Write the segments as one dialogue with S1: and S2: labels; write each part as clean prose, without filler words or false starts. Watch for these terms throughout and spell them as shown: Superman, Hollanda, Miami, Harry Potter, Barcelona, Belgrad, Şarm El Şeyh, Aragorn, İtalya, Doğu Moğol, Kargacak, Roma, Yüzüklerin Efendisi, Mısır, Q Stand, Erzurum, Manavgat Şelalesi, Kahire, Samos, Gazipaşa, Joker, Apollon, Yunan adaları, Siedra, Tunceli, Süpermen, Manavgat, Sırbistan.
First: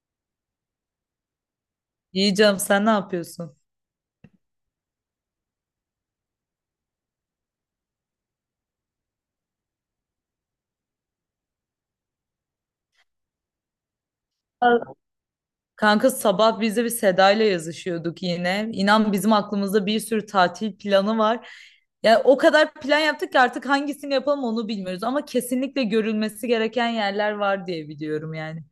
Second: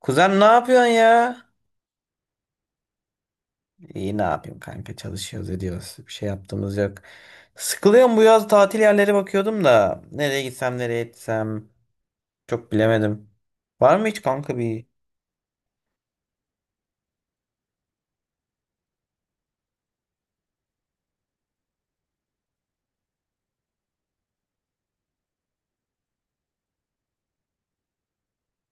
S1: Kuzen ne yapıyorsun ya?
S2: İyi canım sen ne yapıyorsun?
S1: İyi ne yapayım kanka çalışıyoruz ediyoruz. Bir şey yaptığımız yok. Sıkılıyorum bu yaz tatil yerleri bakıyordum da. Nereye gitsem nereye etsem çok bilemedim. Var mı hiç kanka
S2: Al-
S1: bir?
S2: Kanka sabah biz de bir Seda ile yazışıyorduk yine. İnan bizim aklımızda bir sürü tatil planı var. Yani o kadar plan yaptık ki artık hangisini yapalım onu bilmiyoruz. Ama kesinlikle görülmesi gereken yerler var diye biliyorum yani.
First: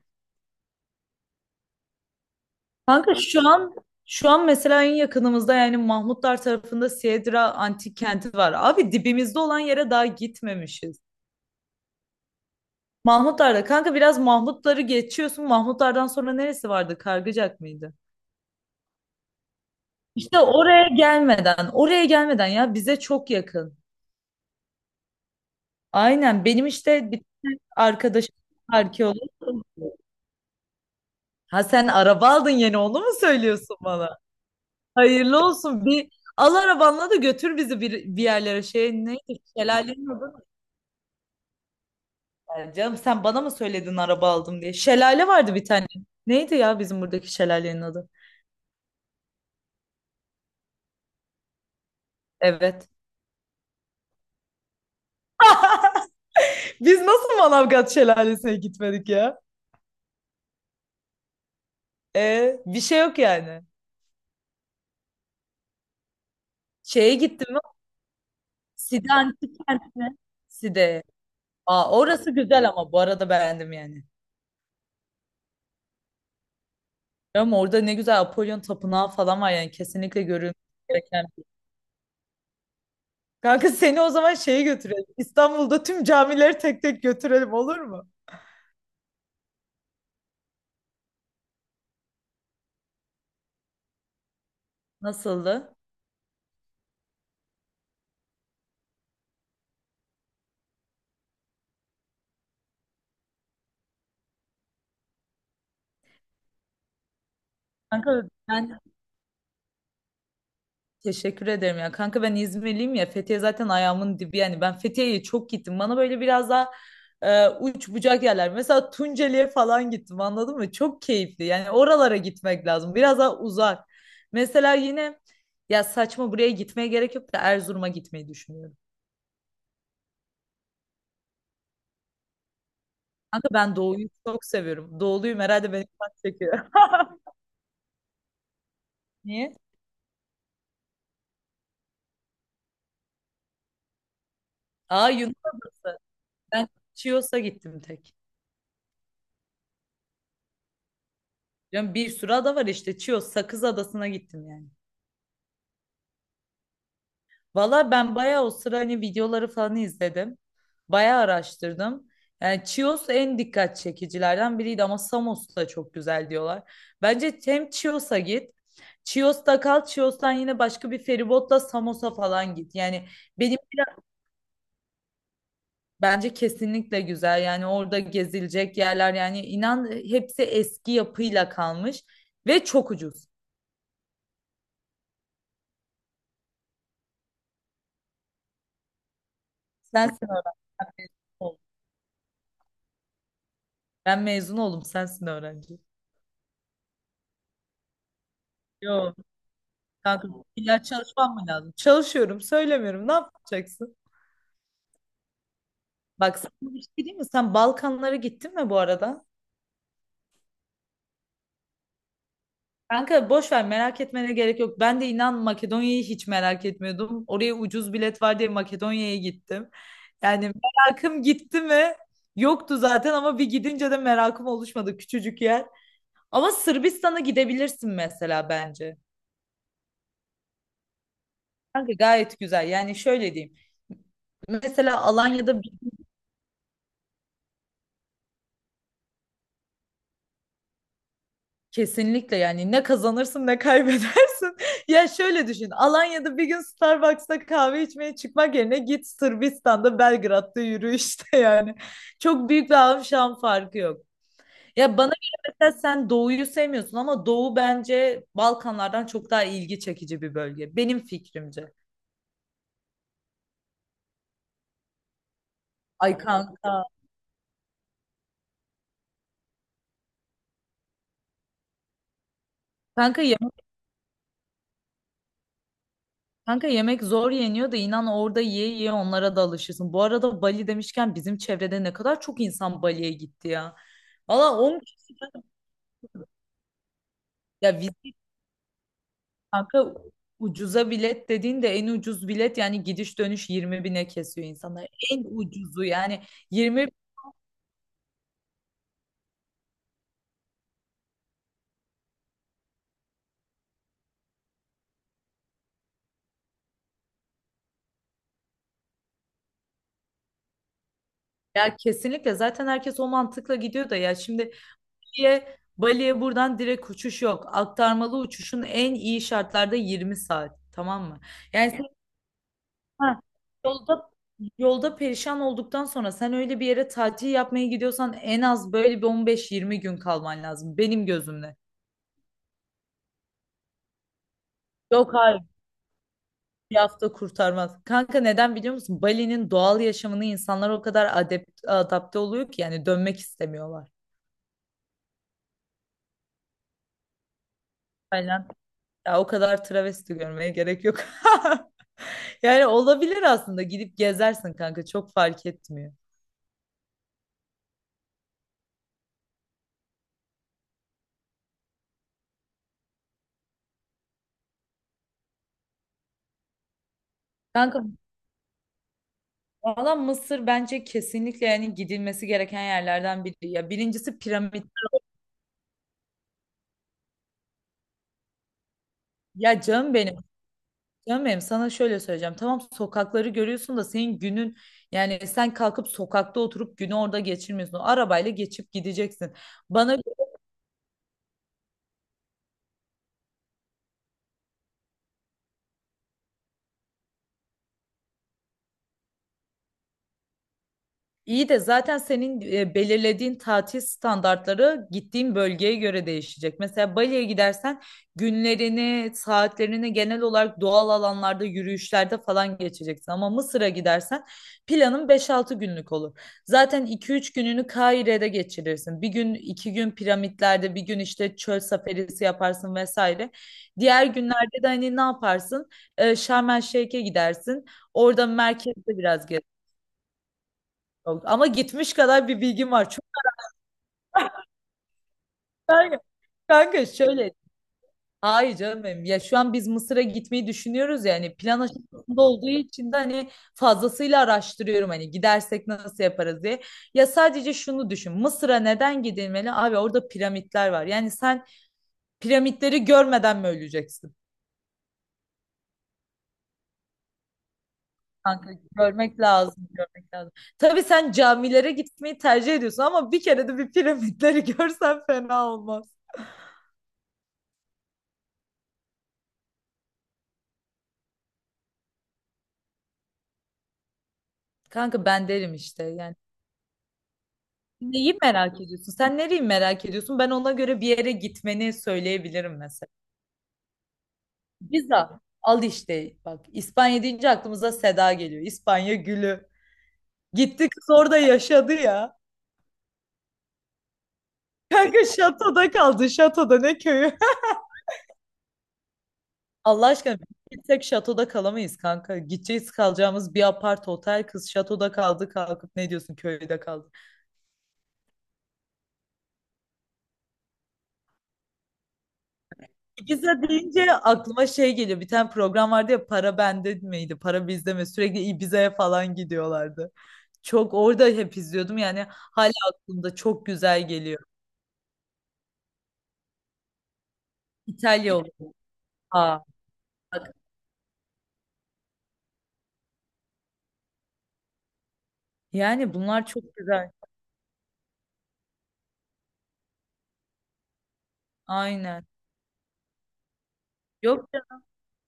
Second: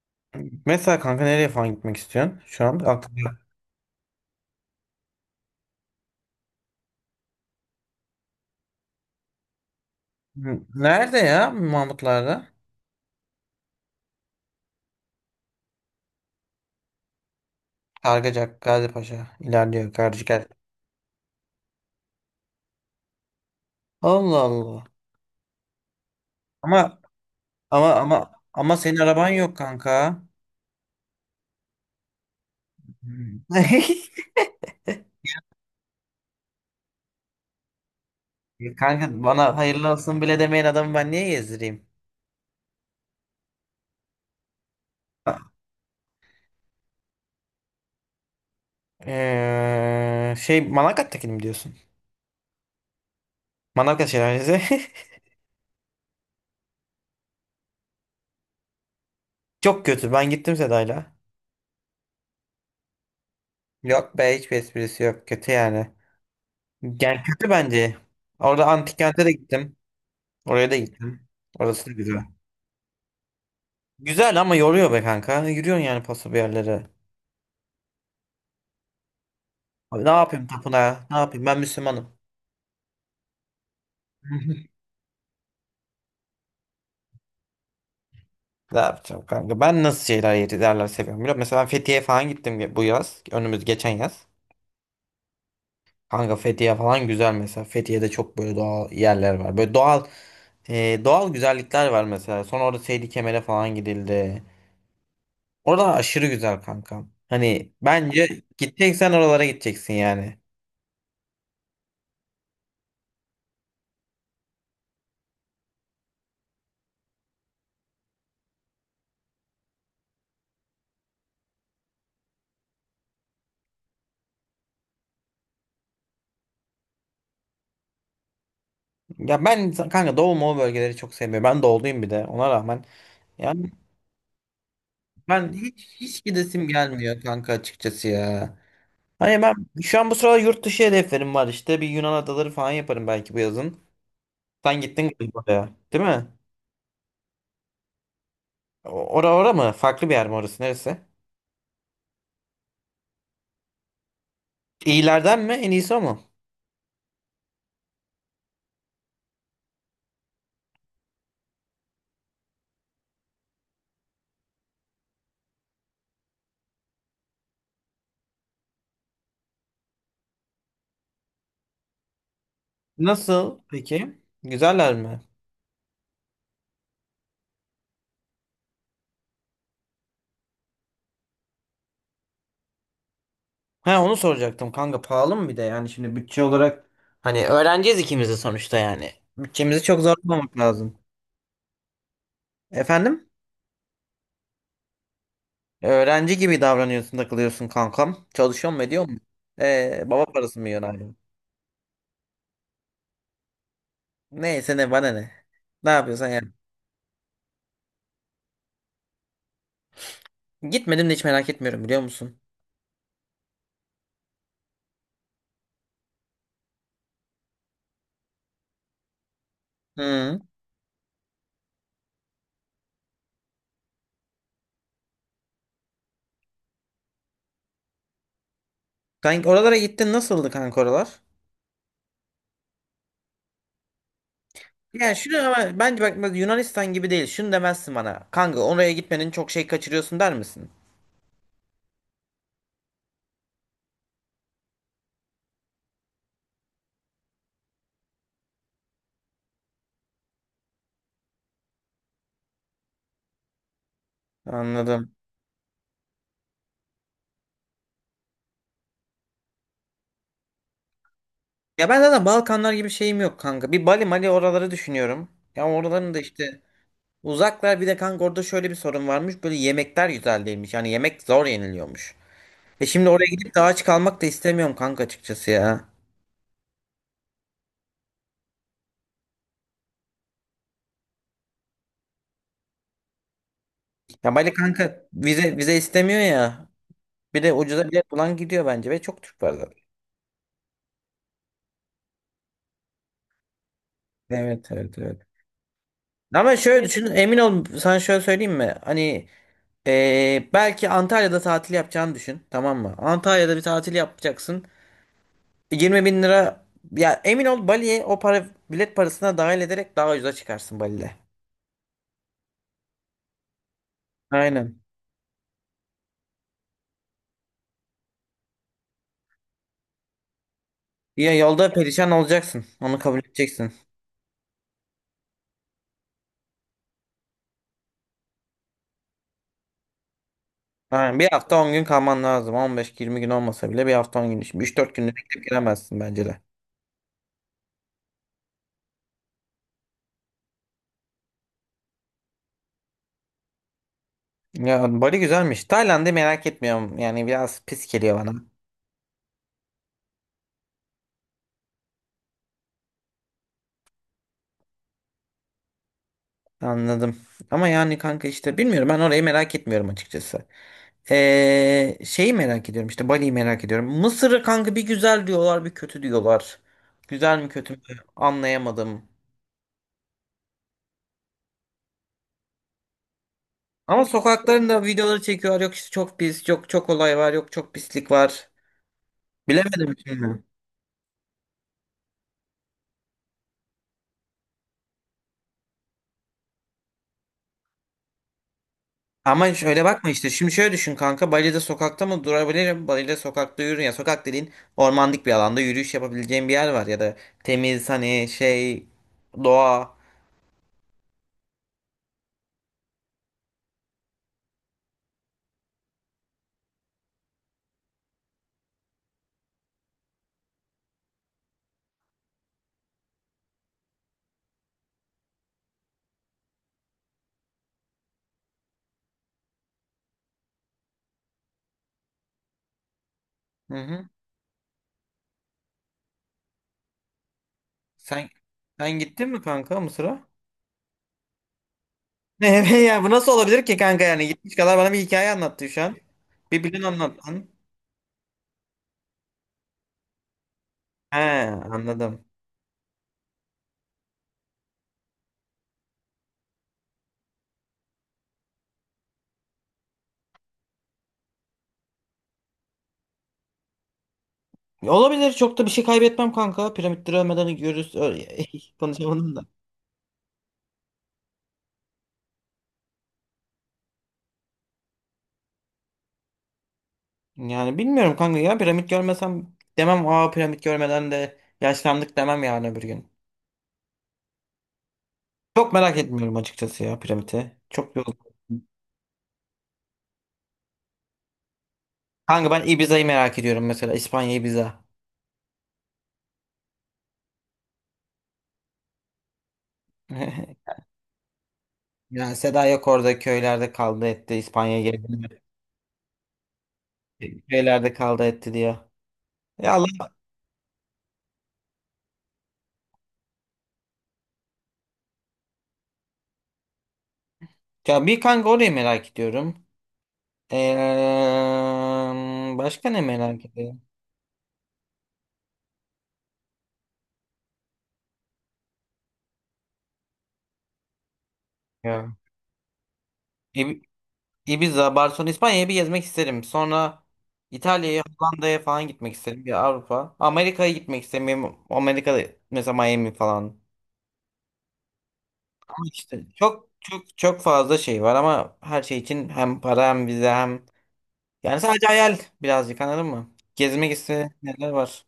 S1: Mesela kanka nereye falan gitmek istiyorsun şu an?
S2: Kanka
S1: Aklımda.
S2: şu an şu an mesela en yakınımızda yani Mahmutlar tarafında Siedra antik kenti var. Abi dibimizde olan yere daha gitmemişiz.
S1: Nerede ya Mahmutlar'da?
S2: Mahmutlar'da kanka biraz Mahmutları geçiyorsun. Mahmutlar'dan sonra neresi vardı? Kargıcak mıydı?
S1: Kargacak, Gazipaşa. İlerliyor
S2: İşte
S1: Kargacak.
S2: oraya gelmeden, oraya gelmeden ya bize çok yakın.
S1: Allah Allah.
S2: Aynen benim
S1: Ama
S2: işte bir tane
S1: ama ama
S2: arkadaşım
S1: ama senin
S2: arkeolog.
S1: araban yok kanka.
S2: Ha sen araba aldın yeni onu mu
S1: Hmm.
S2: söylüyorsun bana? Hayırlı olsun, bir al arabanla da götür bizi bir yerlere, şey
S1: Kanka
S2: neydi
S1: bana hayırlı
S2: şelalenin
S1: olsun
S2: adı
S1: bile
S2: mı?
S1: demeyen adamı ben niye gezdireyim?
S2: Yani canım sen bana mı söyledin araba aldım diye. Şelale vardı bir tane. Neydi ya bizim buradaki şelalenin adı?
S1: Şey Manavgat'takini mi diyorsun?
S2: Evet.
S1: Manavgat Şelalesi.
S2: Biz nasıl Manavgat şelalesine gitmedik ya?
S1: Çok kötü. Ben gittim Seda'yla.
S2: E, bir şey yok yani.
S1: Yok be hiçbir esprisi yok. Kötü yani.
S2: Şeye
S1: Yani kötü
S2: gittim,
S1: bence. Orada antik
S2: Side
S1: kente de
S2: antik
S1: gittim.
S2: kent mi?
S1: Oraya da
S2: Side.
S1: gittim. Orası
S2: Aa,
S1: da güzel.
S2: orası güzel ama bu arada beğendim yani.
S1: Güzel ama yoruyor be kanka. Yürüyorsun yani paso bir yerlere.
S2: Ama orada ne güzel Apollon tapınağı falan var, yani
S1: Abi ne
S2: kesinlikle
S1: yapayım
S2: görülmesi
S1: tapınağa? Ne
S2: gereken.
S1: yapayım? Ben Müslümanım.
S2: Kanka seni o zaman şeye götürelim. İstanbul'da tüm camileri tek tek götürelim, olur mu?
S1: Ne yapacağım kanka? Ben nasıl şeyler yerler seviyorum biliyor musun? Mesela ben Fethiye falan gittim bu yaz. Önümüz geçen yaz.
S2: Nasıldı?
S1: Kanka Fethiye falan güzel mesela. Fethiye'de çok böyle doğal yerler var. Böyle doğal güzellikler var mesela. Sonra orada Seydi Kemer'e falan gidildi. Orada aşırı güzel kanka. Hani
S2: Kanka
S1: bence
S2: ben
S1: gideceksen oralara gideceksin yani.
S2: Teşekkür ederim ya. Kanka ben İzmirliyim ya. Fethiye zaten ayağımın dibi yani. Ben Fethiye'ye çok gittim. Bana böyle biraz daha uç bucak yerler. Mesela Tunceli'ye falan gittim, anladın mı? Çok keyifli. Yani oralara gitmek lazım. Biraz daha uzak. Mesela yine, ya saçma, buraya gitmeye gerek yok da Erzurum'a gitmeyi düşünüyorum.
S1: Ya ben kanka Doğu Moğol bölgeleri çok sevmiyorum. Ben doğuluyum bir de ona rağmen.
S2: Kanka
S1: Yani
S2: ben doğuyu çok seviyorum. Doğuluyum
S1: ben
S2: herhalde, beni
S1: hiç
S2: çok
S1: hiç
S2: çekiyor.
S1: gidesim gelmiyor kanka açıkçası ya. Hani ben
S2: Niye?
S1: şu an bu sırada yurt dışı hedeflerim var işte. Bir Yunan adaları falan yaparım belki bu yazın. Sen gittin
S2: Aa, Yunan
S1: galiba oraya,
S2: Adası.
S1: değil mi?
S2: Ben Chios'a gittim tek.
S1: O- ora mı? Farklı bir yer mi orası? Neresi?
S2: Yani bir sürü ada var işte. Chios, Sakız Adası'na gittim yani.
S1: İyilerden mi? En iyisi o mu?
S2: Valla ben bayağı o sıra hani videoları falan izledim. Bayağı araştırdım. Yani Chios en dikkat çekicilerden biriydi ama Samos da çok güzel diyorlar. Bence hem Chios'a git. Chios'ta kal. Chios'tan yine başka bir feribotla Samos'a falan git. Yani benim
S1: Nasıl peki? Güzeller mi?
S2: bence kesinlikle güzel. Yani orada gezilecek yerler, yani inan hepsi eski yapıyla kalmış ve çok ucuz.
S1: Ha onu soracaktım kanka pahalı mı bir de yani şimdi bütçe olarak hani öğreneceğiz ikimiz de sonuçta yani. Bütçemizi çok
S2: Sensin
S1: zorlamamak
S2: öğrenci. Ben
S1: lazım.
S2: mezun oldum.
S1: Efendim?
S2: Sen mezun oldum. Sensin öğrenci.
S1: Öğrenci gibi davranıyorsun takılıyorsun kankam. Çalışıyor mu ediyor
S2: Yo.
S1: mu? Baba
S2: Kanka
S1: parası mı
S2: illa
S1: yiyorsun hala?
S2: çalışmam mı lazım? Çalışıyorum, söylemiyorum. Ne yapacaksın?
S1: Neyse ne bana ne. Ne yapıyorsan
S2: Bak
S1: yani.
S2: sana bir şey diyeyim mi? Sen Balkanlara gittin mi bu arada?
S1: Gitmedim de hiç merak etmiyorum biliyor musun?
S2: Kanka boş ver, merak etmene gerek yok. Ben de inan Makedonya'yı hiç merak etmiyordum. Oraya ucuz bilet var diye Makedonya'ya gittim.
S1: Hı.
S2: Yani merakım gitti mi? Yoktu zaten ama bir gidince de merakım oluşmadı, küçücük yer. Ama Sırbistan'a gidebilirsin mesela bence.
S1: Kanka oralara gittin nasıldı kanka oralar?
S2: Kanka gayet güzel. Yani şöyle diyeyim. Mesela
S1: Yani şunu
S2: Alanya'da
S1: ama bence bak bak Yunanistan gibi değil. Şunu demezsin bana. Kanka oraya gitmenin çok şey kaçırıyorsun der misin?
S2: kesinlikle, yani ne kazanırsın ne kaybedersin. Ya şöyle düşün. Alanya'da bir gün Starbucks'ta kahve içmeye çıkmak yerine git Sırbistan'da Belgrad'da yürü işte yani. Çok büyük bir alım farkı yok. Ya bana
S1: Anladım.
S2: göre mesela sen Doğu'yu sevmiyorsun ama Doğu bence Balkanlardan çok daha ilgi çekici bir bölge. Benim fikrimce.
S1: Ya ben zaten Balkanlar gibi şeyim yok kanka. Bir Bali Mali oraları düşünüyorum. Ya oraların
S2: Ay
S1: da işte
S2: kanka.
S1: uzaklar bir de kanka orada şöyle bir sorun varmış. Böyle yemekler güzel değilmiş. Yani yemek zor yeniliyormuş. E şimdi
S2: Kanka
S1: oraya gidip de aç kalmak da istemiyorum kanka açıkçası ya.
S2: Kanka yemek zor yeniyor da inan orada yiye yiye onlara da alışırsın. Bu arada Bali demişken bizim çevrede ne kadar çok insan Bali'ye gitti ya.
S1: Ya Bali
S2: Valla on
S1: kanka
S2: kişi
S1: vize istemiyor ya. Bir de
S2: ya
S1: ucuza bilet
S2: vize,
S1: bulan gidiyor bence ve çok Türk var zaten.
S2: kanka ucuza bilet dediğin de en ucuz bilet yani gidiş dönüş 20 bine kesiyor
S1: Evet
S2: insanlar.
S1: evet evet.
S2: En ucuzu yani
S1: Ama şöyle
S2: 20
S1: düşün, emin ol sana şöyle söyleyeyim mi? Hani belki Antalya'da tatil yapacağını düşün, tamam mı? Antalya'da bir tatil yapacaksın. 20 bin lira ya emin ol Bali'ye o para bilet parasına dahil ederek daha ucuza çıkarsın Bali'de.
S2: ya kesinlikle zaten herkes o mantıkla gidiyor da ya şimdi
S1: Aynen.
S2: diye Bali'ye buradan direkt uçuş yok. Aktarmalı uçuşun en iyi şartlarda 20 saat, tamam mı?
S1: Ya
S2: Yani
S1: yolda
S2: sen,
S1: perişan olacaksın. Onu kabul
S2: ha,
S1: edeceksin.
S2: yolda Yolda perişan olduktan sonra sen öyle bir yere tatil yapmaya gidiyorsan en az böyle bir 15-20 gün kalman lazım benim
S1: Aynen. Bir
S2: gözümde.
S1: hafta 10 gün lazım. 15-20 gün olmasa bile bir hafta 10 gün. Şimdi üç dört
S2: Yok,
S1: günde
S2: hayır,
S1: bekleyip giremezsin bence de.
S2: bir hafta kurtarmaz. Kanka neden biliyor musun? Bali'nin doğal yaşamını insanlar o kadar adapte oluyor ki yani dönmek istemiyorlar.
S1: Ya Bali güzelmiş. Tayland'ı merak etmiyorum. Yani biraz pis geliyor bana.
S2: Aynen. Ya o kadar travesti görmeye gerek yok. Yani olabilir aslında, gidip gezersin kanka, çok fark etmiyor.
S1: Anladım. Ama yani kanka işte bilmiyorum ben orayı merak etmiyorum açıkçası. Şeyi merak ediyorum işte Bali'yi merak ediyorum. Mısır'ı kanka bir güzel diyorlar bir kötü diyorlar. Güzel mi kötü mü
S2: Kanka
S1: anlayamadım.
S2: valla Mısır bence kesinlikle yani gidilmesi gereken yerlerden biri. Ya
S1: Ama
S2: birincisi piramit.
S1: sokaklarında videoları çekiyorlar yok işte çok pis yok çok olay var yok çok pislik var.
S2: Ya
S1: Bilemedim
S2: canım benim
S1: şimdi.
S2: Canım benim sana şöyle söyleyeceğim. Tamam sokakları görüyorsun da senin günün, yani sen kalkıp sokakta oturup günü orada geçirmiyorsun. Arabayla geçip gideceksin.
S1: Ama şöyle
S2: Bana
S1: bakma işte şimdi şöyle düşün kanka Bali'de sokakta mı durabilirim? Bali'de sokakta yürü ya sokak dediğin ormanlık bir alanda yürüyüş yapabileceğin bir yer var ya da temiz hani şey doğa.
S2: İyi de, zaten senin belirlediğin tatil standartları gittiğin bölgeye göre değişecek. Mesela Bali'ye gidersen günlerini, saatlerini genel olarak doğal alanlarda, yürüyüşlerde falan geçeceksin. Ama Mısır'a gidersen planın 5-6 günlük olur. Zaten 2-3 gününü Kahire'de geçirirsin. Bir gün, iki gün piramitlerde, bir gün işte çöl safarisi yaparsın vesaire.
S1: Hı
S2: Diğer
S1: hı.
S2: günlerde de hani ne yaparsın? Şarm El Şeyh'e gidersin. Orada
S1: Sen sen
S2: merkezde biraz.
S1: gittin mi kanka Mısır'a?
S2: Yok, ama gitmiş kadar bir
S1: Ne
S2: bilgim var.
S1: ya
S2: Çok
S1: bu nasıl olabilir ki kanka yani gitmiş kadar bana bir hikaye anlattı şu an.
S2: kanka,
S1: Bir plan
S2: kanka şöyle.
S1: anlattın.
S2: Hayır canım benim. Ya şu an biz Mısır'a gitmeyi düşünüyoruz ya,
S1: He,
S2: hani plan aşamasında
S1: anladım.
S2: olduğu için de hani fazlasıyla araştırıyorum, hani gidersek nasıl yaparız diye. Ya sadece şunu düşün. Mısır'a neden gidilmeli? Abi orada piramitler var. Yani sen piramitleri görmeden mi öleceksin?
S1: Olabilir çok da bir şey kaybetmem kanka. Piramitleri ölmeden görürüz.
S2: Kanka görmek
S1: Konuşamadım da.
S2: lazım, görmek lazım. Tabii sen camilere gitmeyi tercih ediyorsun ama bir kere de bir piramitleri görsen fena olmaz.
S1: Yani bilmiyorum kanka ya piramit görmesem demem aa piramit görmeden de yaşlandık demem yani öbür gün.
S2: Kanka ben derim
S1: Çok
S2: işte
S1: merak
S2: yani.
S1: etmiyorum açıkçası ya piramiti. Çok
S2: Neyi
S1: yoruldum.
S2: merak ediyorsun? Sen nereyi merak ediyorsun? Ben ona göre bir yere gitmeni
S1: Kanka
S2: söyleyebilirim
S1: ben
S2: mesela.
S1: Ibiza'yı merak ediyorum mesela İspanya Ibiza.
S2: Pizza. Al işte bak, İspanya deyince aklımıza Seda geliyor. İspanya gülü. Gitti kız orada yaşadı ya.
S1: Yani Seda yok orada köylerde kaldı etti İspanya'ya
S2: Kanka
S1: geldi.
S2: şatoda kaldı. Şatoda ne köyü?
S1: Şeylerde kaldı etti diye. Ya
S2: Allah
S1: Allah.
S2: aşkına bir tek şatoda kalamayız kanka. Gideceğiz kalacağımız bir apart otel, kız şatoda kaldı, kalkıp ne diyorsun köyde kaldı.
S1: Ya bir kanka orayı merak ediyorum. Başka ne
S2: Ibiza
S1: merak ediyorum?
S2: deyince aklıma şey geliyor. Bir tane program vardı ya, para bende miydi? Para bizde mi? Sürekli Ibiza'ya falan gidiyorlardı. Çok orada hep izliyordum yani,
S1: Ya.
S2: hala aklımda, çok
S1: İb-
S2: güzel geliyor.
S1: Ibiza, Barcelona, İspanya'yı bir gezmek isterim. Sonra İtalya'ya,
S2: İtalya olur.
S1: Hollanda'ya falan gitmek
S2: Aa,
S1: isterim. Bir Avrupa.
S2: bak.
S1: Amerika'ya gitmek istemiyorum. Amerika'da mesela Miami falan. Ama
S2: Yani
S1: işte
S2: bunlar çok
S1: çok
S2: güzel.
S1: çok çok fazla şey var ama her şey için hem para hem vize hem yani sadece
S2: Aynen.
S1: hayal birazcık anladın mı? Gezmek
S2: Yok
S1: istediğim
S2: ya,
S1: yerler var.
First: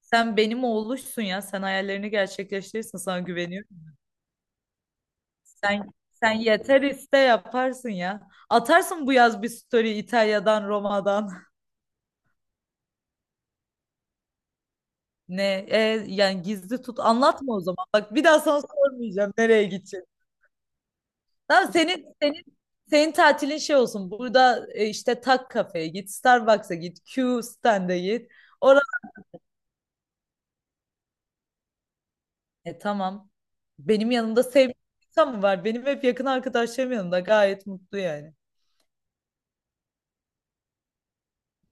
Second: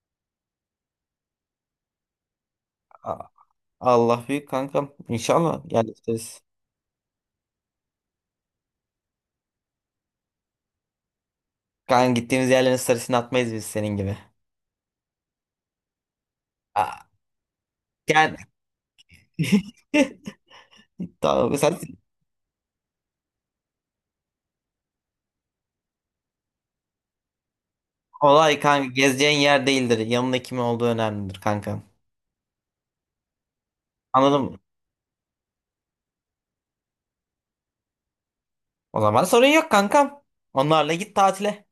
S2: sen benim oğluşsun ya. Sen hayallerini gerçekleştirirsin, sana güveniyorum.
S1: Allah büyük kankam. İnşallah
S2: Sen
S1: yerleşiriz.
S2: yeter, iste yaparsın ya. Atarsın bu yaz bir story İtalya'dan, Roma'dan.
S1: Kanka gittiğimiz yerlerin sarısını atmayız biz senin gibi.
S2: Ne? E, yani gizli tut.
S1: Aa,
S2: Anlatma o zaman. Bak bir
S1: yani
S2: daha sana sormayacağım nereye gideceğim.
S1: tamam,
S2: Tamam,
S1: sen
S2: senin tatilin şey olsun. Burada işte Tak kafeye git, Starbucks'a git, Q Stand'a git.
S1: olay
S2: Orada,
S1: kanka gezeceğin yer değildir. Yanında kim olduğu önemlidir kankam.
S2: tamam. Benim yanımda
S1: Anladım mı?
S2: sevdiğim insan mı var? Benim hep yakın arkadaşlarım yanımda, gayet mutlu yani.
S1: O zaman sorun yok kankam. Onlarla git tatile.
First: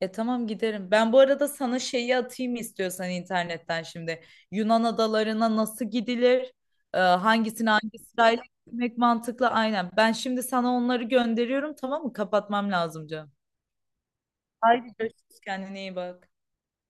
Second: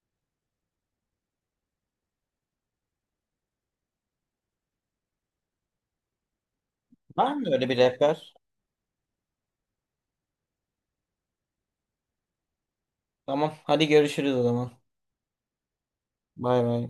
S2: E tamam, giderim. Ben bu arada sana şeyi atayım istiyorsan internetten şimdi. Yunan adalarına nasıl gidilir? E,
S1: Var mı öyle
S2: hangisini
S1: bir
S2: hangi
S1: rehber?
S2: sırayla gitmek mantıklı? Aynen. Ben şimdi sana onları gönderiyorum, tamam mı? Kapatmam lazım canım.
S1: Tamam hadi görüşürüz o zaman.
S2: Haydi görüşürüz. Kendine iyi bak.
S1: Bay bay.